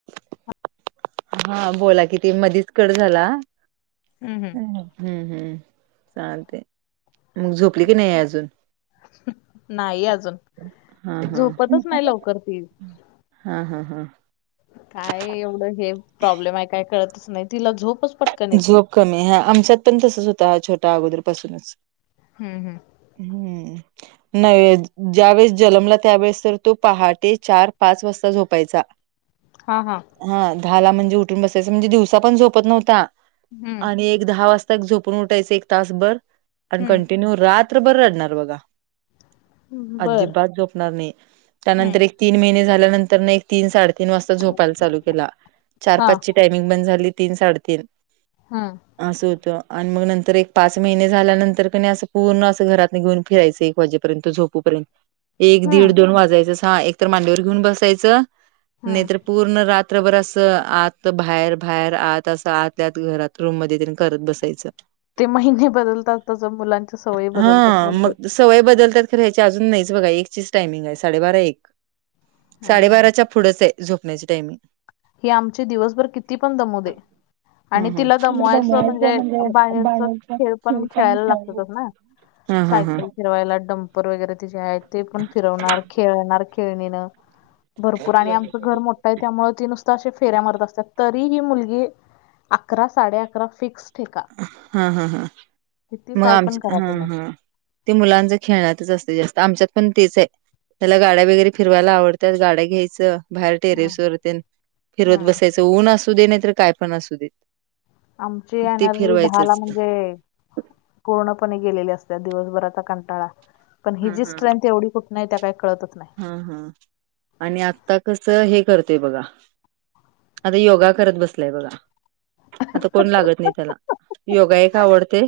[unintelligible] हा बोला कि ती मधीच कड झाला. हम् हम. हम्म हम्म चालते मग झोपली की नाही अजून. नाही अजून हा झोपतच नाही लवकर ती हा हा हा हा. काय एवढं हे प्रॉब्लेम आहे काय कळतच नाही तिला झोपच पट झोप कमी हा आमच्यात पण तसच होता छोटा अगोदर पासूनच. हम् हम्. हम्म. नव्हे... ज्या वेळेस जनमला... त्यावेेळेस तर तो पहाटे चार पाच वाजता झोपायचा [unintelligible] हां हां हा दाहला... म्हणजे उठून बसायचं.. म्हणजे दिवसा पण झोपत नव्हता हम्म आणि एक दहा वाजता, एक झोपून उठायचं... एक तासभर आणि कंटिन्यू रात्रभर रडणार बघा... हम्म बर अजिबात झोपणार नई... हम्म त्यानंतर एक तीन महिने झाल्यानंतरनं... एक तीन साडेतीन वाजता झोपायला चालू केला, चार हा पाचची टायमिंग बंद झाली... तीन साडेतीन हुं. असं होतं. आणि मग नंतर, एक पाच महिने झाल्यानंतर, क नई असं पूर्ण... असं घरात घेऊन फिरायचे वाजेपर्यंत... झोपूपर्यंत एक, हम्म दीड, दोन वाजायचं... तसा हा एक तर मांडीवर घेऊन बसायचं हम्म नाईतर पूर्ण रात्रभर असं... आत बाहेर... बाहेर आत, असं आत त्याच घरात... रूम मध्ये ध्यान करत बसायचं ते महिने बदलतात, तसं मुलांच्या सवयी बदलतात हा म्हणतात मग सवय बदलतात खरे... ह्याची अजून नाहीच बघा... एकचीच टायमिंग ए... साडेबारा एक... साडे हम्म बाराच्या पुढ पुढंच ए... झोपण्याची टायमिंग ही आमची दिवसभर किती पण दमू दे आणि तिला दमवायचं म्हणजे, बाहेरचं खेळ पण खेळायला लागतातच ना हा हा हा सायकल फिरवायला, टम र वगैरे ते जे हायेत... ते पण फिरवणार... खेळणार खेळणीनं भरपूर आणि आमचं घर मोठं ए... त्यामुळे ते नुस अशे फेऱ्या मारत असतात... तरी ही मुलगी... अकरा साडे अकरा फिक्स ठेका हं... हं... हं... किती मग काय पण आमच्या... करा हुं तुम्ही हुं ते मुलांचं खेळण्यातच असतेय जास्त... आमच्यात पण तेच ए त्याला गाड्या वगैरे फिरवायला आवडतात... गाड्या घ्यायचं बाहेर हम्म टेरेसवर तेन, फिरवत हम्म. बसायचं... ऊन असू दे, नाई तर काय पण असू दे आमची ते एनर्जी दहाला फिरवायचंच म्हणजे पूर्णपणे गेलेली असते, दिवसभराचा कंटाळा... पण हा हिची स्ट्रेंथ एवढी नाई त्या काय, कळतच नाय हं... हं आणि आत्ता कसं हे... करतय बघा आता योगा करत बसलाय बगा आता कोण लागत नाई त्याला... योगा एक आवडतय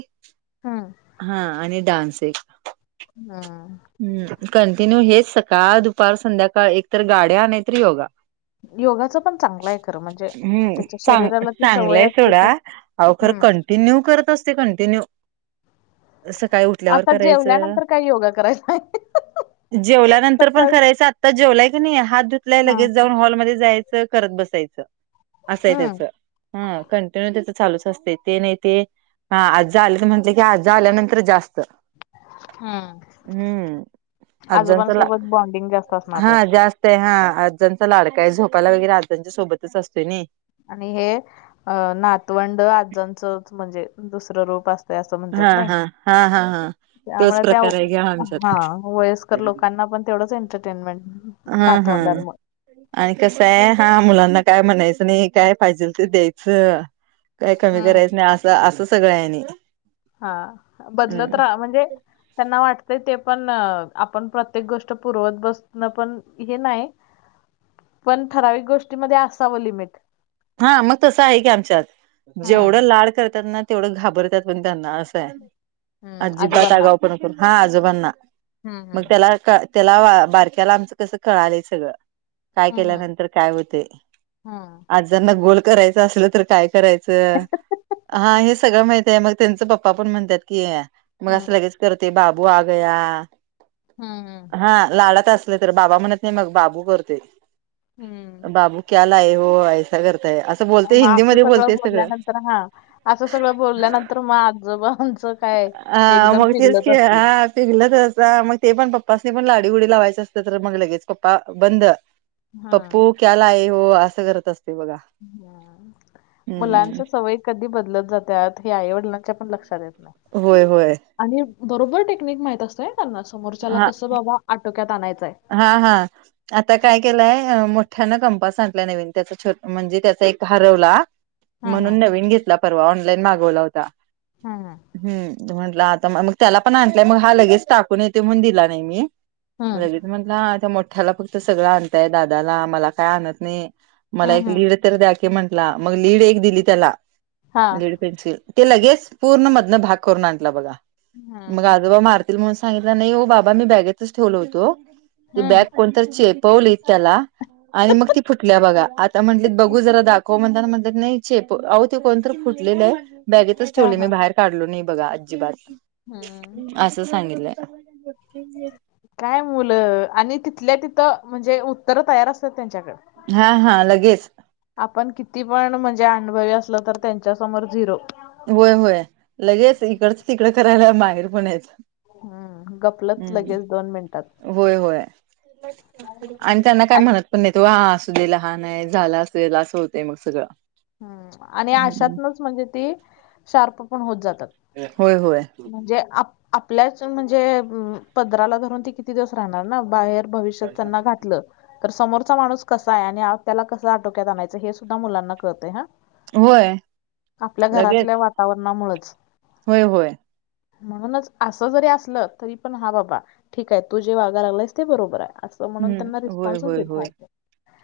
हुं. हा... आणि डान्स एक हम्म हम्म... कंटिन्यू हेच सकाळ, दुपार, संध्याकाळ... एकतर गाड्या नायतर योगा योगाचं पण चांगलं आहे खरं म्हणजे हम्म... त्याच्या चां... शरीराला ती सवय चांगलंय असली तर सोडा, अहो खरं हम्म कं न्यू करत असते... कंटिन्यू... सकाळी उठ ल्या वर आता करायचं... जेवल्यानंतर काही योगा करायचा आहे जेवल्यानं पण सकाळी करायचं... आत्ता जेवलाय की नई... हात धुतलाय... हा लगेच जाऊन हॉलमध्ये जायचं, करत बसायचं असं ए हम्म त्याचं... हा, कंटिन्यू त्याच चालूच असतं... ते नई ते हा... आज्या आलं म्हटलं की, आज्या आल्यानंतर जास्त हम्म हम्म... आज्यांचा ला आजोबांसोबत बॉन्डिंग जास्त असणार हा... त्याचा जास्त है... हा अज्ज्यांचा लाडका ए... झोपायला वगैरे... आज्यांच्यासोबतच असतोय नई आणि हे... अ... नातवंड, आजांचं म्हणजे दुसरं रूप अस हाहा... हा हा हा. तोच त्यामुळे त्या... प्रकार आहे घ्या आमच्यात हा... वयस्कर लोकांना पण तेवढंच एंटरटेनमेंट हा हा नातवंडामुळं आणि कसंय... हा, मुलांना काय म्हणायचं नाई... काय पाहिजेल ते द्यायचं काय कमी हम्म करायचं नाही असं असं सगळं आहेनी. हा बदलत राहा म्हणजे त्यांना वाटतय ते पण आपण प्रत्येक गोष्ट पर्वत बसन पण हे नाही पण ठराविक गोष्टीमध्ये असावं लिमिट. हा मग तसं आहे की आमच्यात हम्म जेवढं लाड करत्यात ना तेवढं घाबरतात पण त्यांना असंय हम्म अजिबात आजोबांना आगाव पण करून हा आजोबांना. हम्म मग हम्म त्याला त्याला बारक्याला आमचं कसं कळालंय सगळं. काय केल्यानंतर काय होते. हा आजांना गोल करायचं असलं तर काय हम्म करायचं? हा हे सगळं माहित आहे मग त्यांच पप्पा पण म्हणतात की मग असं लगेच करते बाबू आगया हम् हम् हा लाडात असले तर बाबा म्हणत नाही मग बाबू करते हम्म बाबू. कला आहे हो आहे. य [unintelligible] मग असं सगळं बोलल्यानंतर हा असं सगळं बोलल्यानंतर मग आजबचं. हा मग तेच क हा शिकल तर मग ते पण पप्पानी पण लाडी उडी लावायचं असतं तर मग लगेच पप्पा बंद. हम्म. पप्पू क्याला आहे हो असं करत असते बघा. ह हम्म मुलांच्या सवयी कधी बदलत जातात हे आईवडिलांच्या पण लक्षात येत नाही. होय होय. आणि बरोबर टेक्निक माहित असतंय त्यांना समोरच्याला हा कसं बाबा आटोक्यात आणायचंय. हा हा आता काय केलंय मोठ्यानं कंपासांटल्या नवीन त्याचा छोट म्हणजे त्याचा एक हरवला हम्म म्हणून नवीन घेतला परवा ऑनलाईन मागवला होता हम्म ह् म्हट मग त्याला पण आणलंय मग हा लगेच टाकून येते म्हणून दिला नाही मी हम्म लगे. म्हटलं त्या मोठ्याला फक्त सगळं आणताय दादाला मला काय आणत नाही मला हम्म एक हम्म हम्म लीड द्या म्हंट मग लीड एक दिली त्यालाड. हा ते लगेच पूर्ण मध भाग करून आण बघा हम्म मगज सांगितला नाही हो बाबा मी बॅगेतच ठेवल होतो. हम्म बॅग कोणतर चेपवली त्याला. आणि मग ती फुटली बघा आता म्हटलेत बघू जरा दाखव म्हणता म्हटलंत नाही आओ ते कोणत फुटलेलं आहे. बॅगेतच हा ठेवले मी हा. बाहेर काढलो नाही बघा अजिबात हम्म. असं सांगितलंय. की [unintelligible] काय मुलं आणि तिथल्या तिथं म्हणजे उत्तरं तयार असतात त्यांच्याकडे. हा हा लगेच. आपण किती पण म्हणजे अनुभवी असल तर त्यांच्यासमोर झिरो. होय होय लगेच इकडच तिकडं करायला माहेर पण आहेत. हम्म गपलत हम्म लगेच दोन मिनिटात. होय होय. आणि त्यांना काय म्हणत पण नाही तो हा असू दे लहान आहे झाला असू देला असं होत मग सगळं. ह आणि हम्म आशातनच म्हणजे ती शार्प पण होत जातात. होय होय म्हणजे आपल्याच म्हणजे पदराला धरून ती किती दिवस राहणार ना बाहेर भष ण क त्या कत आणाय मुलांना करते ह होय आपल्या लगेच घरातल्या वातावरणामुळेच होय होय म्हणूनच आसं जरी असलं तरी पण हा बाबा ठीक आहे तू जे वागालागलाल्यास ते बरोबर आहे आसं. म्हणून त्यांना हम्म होय रिस्पॉन्सचं होय देत होय नाही तर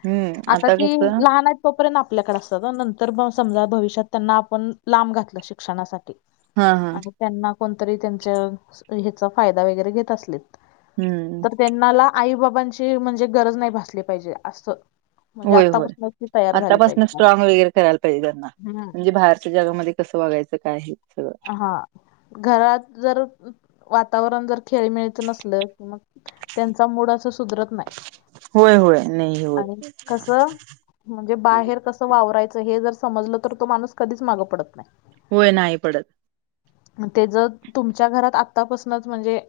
हम्म आता ती कसं लहान आहे तोपर्यंत आपल्याकड असतात नंतर म समजा भविष्यात त्यांना आपण लांब घातलं शिक्षणासाठी हा हा. आणि त्यांना कोणतरी त्यांच हेचा फायदा वेगेरे घेत आसलित हम्म तर त्यां कोणाला आई बाबांची म्हणजे गरज नाही भासली पाहिजे आसं. होय होय आतापासनचं स्ट्रॉग वगैरे करायला पाहिजे त्यांना. हम् म्हणजे बाहेरच्या जगामध्ये कसं वागायचं काय हे सगळं. हा घरात जर वातावरण जर खेळीमेळीच नसल कि मग त्यांचा मूड असं सुधरत नाही. होय होय. नाही होत आणि कसं म्हणजे बाहेर कसं वावरायचं हे जर समजलं तर तो माणूस कधीच मागं पडत नाही. होय नाही पडत. तेज तुमच्या घरात आतापासनच म्हणजे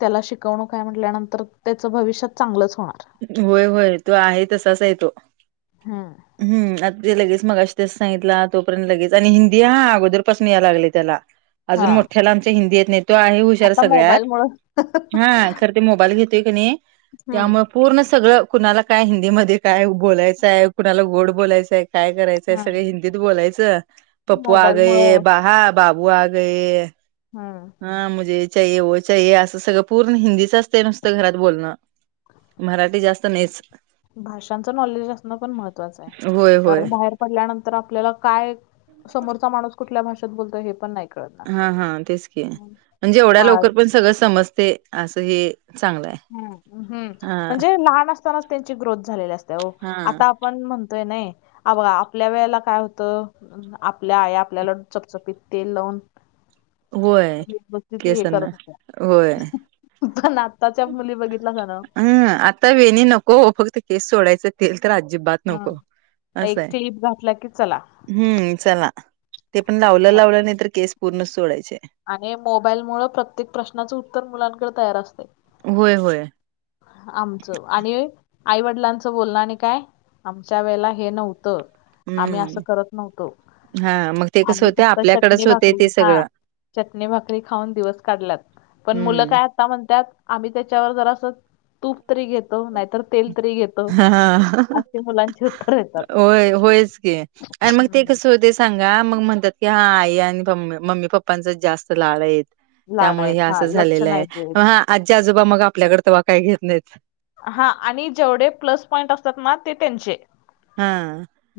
त्याला शिकवणूक हाय म्हटल्यानंतर त्याच भविष्यात चांगलंच होणार. होय होय तो आहे तसाच आहेे तो हम्म. हम्म आता ते लगेच मगाशी तेच सांगितला तोपर्यंत लगेच आणि हिंदी हा अगोदरपासन यालागलय तेला हा आजून मोठ्याला आमच्या हिंदी येत नाही तो आहे हुशार आता सगळ्यात मोबाईलमुळं हा खर ते मोबाईल घेतोय कनी त्यामुळ हम्म पूर्ण सगळं कुणाला काय हिंदीमध्ये काय बोलायचहाय कुणाला गोड बोलायचं हाय काय करायचंय हम्म सगळे हिंदीत बोलायचं पप्पू आगये मोबाईलमुळं बाहा बाबू आगये हा. हा मुझे ये चाहिए ओ चाहिए असं सगळं पूर्ण हिंदीच अस ते नुसत घरात बोलणं मराठी जास्त नाहीच. भाषांच नॉलेज असणं पण महत्त्वाचं आहे. होय होय कारण बाहेर पडल्यानंतर आपल्याला काय समोरचा माणूस कुठल्या भाषेत बोलतो हे पण नाही कळणार हा हा तेच की म्हणजे एवढ्या मा लवकर पण सगळं समजते आसं हे चांगल हाय. हुं, हुं म्हणजे लहान असतानाच त्यांची ग्रोथ झालेली आसत्या ओ हा आता आ पण म्हणतोय नाही आ ब आपल्या वेळेला काय होतं? आपल्या आया आपल्याला चपचपित तेल लावून होय व्यवस्थित हे केसांना करत होय होत्या पण आताच्या मुली बघितल्यासा नव्ह हम्म आता वेणी नको फक्त केस सोडायचं तेलतर आजिबात हा. नको असं एक हाय. क्लिप घातला की चला हम्म चला ते पण लावलं हं. लावलं नाही तर केस पूर्ण सोडायचे. आणि मोबाईलमुळ प्रत्येक प्रश्नाचं उत्तर मुलांकड तयार आसतय. होय होय. आमचं आणि आईवडिलांचं बोलणं आणि काय आमच्या वेळेला हे नव्हतं, आम्ही हम्म असं करत नव्हतो, हा मग ते कसं आम्ही होते फक्त चटणी आपल्याकडेच होते भाकरी ते हा सगळं चटणी भाकरी खाऊन दिवस काढल्यात पण मुल हम्म काय आता म्हणतात आम्ही त्याच्यावर जरास तूप तरी घेतो नाहीतर तेल तरी घे हा येतात होय होयच की आणि मग ते हम्म. कस होतय सांगा मग म्हणत्यात की हा आई आणि प् मम्मी पप्पांच जास्त लाड आहीत, लाड त्यामुळे हे आहेत हा असं लक्ष झालेलं आहे नाही देत हा आजी आजोबा मग आपल्याकडे तव्हा काय घेत नाहीत. हा आणि जेवढे प्लस पॉईंट असतात ना ते त्यांचे. हा.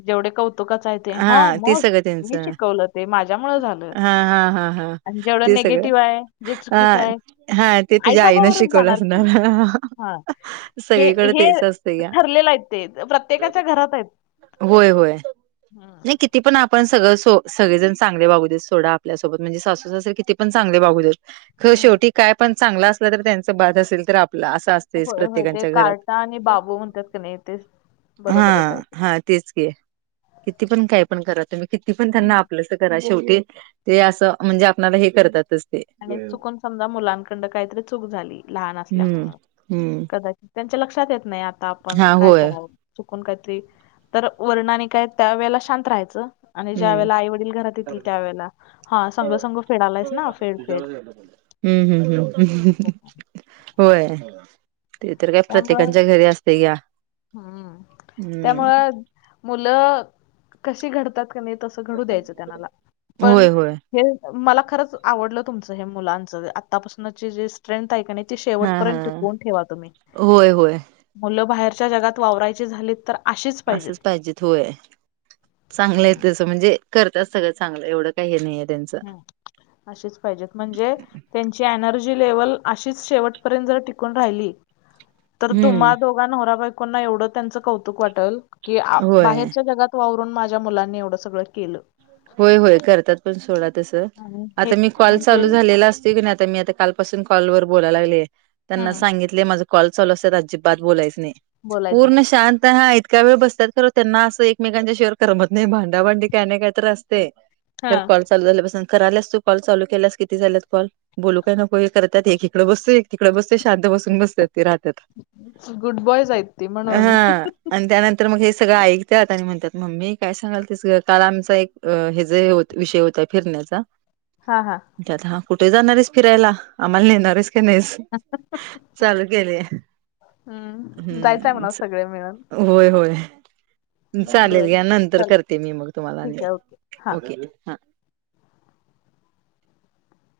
जेवढे कौतुकाच काय ते? हं, हा ते मग सगळं मी त्यांचं शिकवलं ते माझ्या मुळ झालं. हा हा हा हा आणि जेवढं ते सगळं निगेटिव्ह आहे, जे हा चुकीच आहे हा ते आई, तुझ्या बाबा आईनं वरच शिकवलं जाणार, की असणार. हा. हे, सगळीकडे हे तेच असतं या ठरलेलं आहे ते प्रत्येकाच्या घरात आहेत. होय होय. हा. नाही किती पण आपण सगळं सो सगळेजण चांगले वागू देत, सोडा आपल्यासोबत म्हणजे सासू, सासरे किती पण चांगले वागू देत. ह हम्म. शेवटी काय पण चांगला असला, तर त्यांचा बाद असेल तर आपला असं अस होय होय ते कार्टा आणि बाबू म म्हणत्यात, कि नाही तेेच हा हा, तेच कि. किती पण काय पण करा तुम्ही, किती पण त्यांना हम्म. आपलंस करा शेवटी ते असं म्हणजे, आपणाला हे करतातचं. आणि चुकून समजा मुलांकडं काहीतरी चूक झाली, लहान हम्म असल्यामुळ हम्म कदाचित त्यांच्या लक्षात येत नाही, आता आपण हा काय होय करावं? चुकून काहीतरी तरी, वरण आणि काय त्या वेळेला शांत राहायचं. आणि ज्या हम्म वेळेला आई, वडील घरात येतील, त्या वेेळेला हा संघ संघ फेडालायस ना फेड. ह फेड ह हम्म! ह असं. होय, ते तर, काय त्यामुळं प्रत्येकांच्या घरी असतयं घ्या. हम्म त्यामुळं मुलं कशी घडतात क नाही, तसं घडू द्यायचं त्यांनाला पण होय होय हे मला खरंच आवडलं तुमचं हे मुलांच आत्ता पासूनचे जे [unintelligible] ऐकण्याची हा हा शेवपर्यंत टिकवून ठेवा तुम्ही, होय होय. मुलं बाहेरच्या जगात वावरायची झाली तर, असंच पाहिजेत होय. चांगलं आहे हम्म, तसं म्हणजे, करतात सगळं चांगलं एवढं काय हे नाही हाय त्यांचं. हम अशीच पाहिजेत म्हणजे, त्यांची एनर्जी लेव्हल अशीच शेवटपर्यत, जर टिकून राहिली. तर हम्म. तुम्हा दोघां नवरा बायकोंना एवढं त्यांचं कौतुक वाटेल, कि आप होय बाहेरच्या जगात वावरून माझ्या मुलांनी एवढं सगळं केलं. होय होय करतात, पण सोडा तसं आणि हे आता मी कॉल म्हणजे चालू झालेला असतोय, की आता मी आता काल [unintelligible] कॉल वर बोलायला लागले, त्यांना हम्म सांगितलयं, माझ कॉल चालू असत्यात अजिबात बोलायच नाही. बोलायचं नाही पूर्ण शांत [unintelligible] त्यावेळी बसतात खरं त्यांना असं एकमेकांच्या शिवाय करमत नाही, भांडाभांडी काय नाही, काय तर असतय. हा तर कॉल चालू झाल्या पासून कराल्यास, तू कॉल चालू केल्यास किती झाल्यात कॉल? बोलू काय नको हे करत्यात, एक इकडे बसतोयं एक तिकडे बसतोय शांत बसून बसत्यात. ति राहत्यात गुड बॉयज आहेत ती म्हणून ह. आणि त्यानंतर मग हे सगळं ऐकत्यात, आणि म्हणत्यात मम्मी काय सांगालतीस ग? काल आमचं एक अ हेज हे विषय होता, फिरण्याचा. हा हा. [unintelligible] कुठे जाणार आहेस, फिरायला आम्हाला नेणार आहेस की नाहीस? चालू केलयं, जायचंय हम्म! म्हणा [unintelligible] सगळे मिळून होय होय चालेल, बरं घ्या नंतर चल करते, मी मग तुम्हाला आणि. ठीक आहे ओके हा ओके! हा.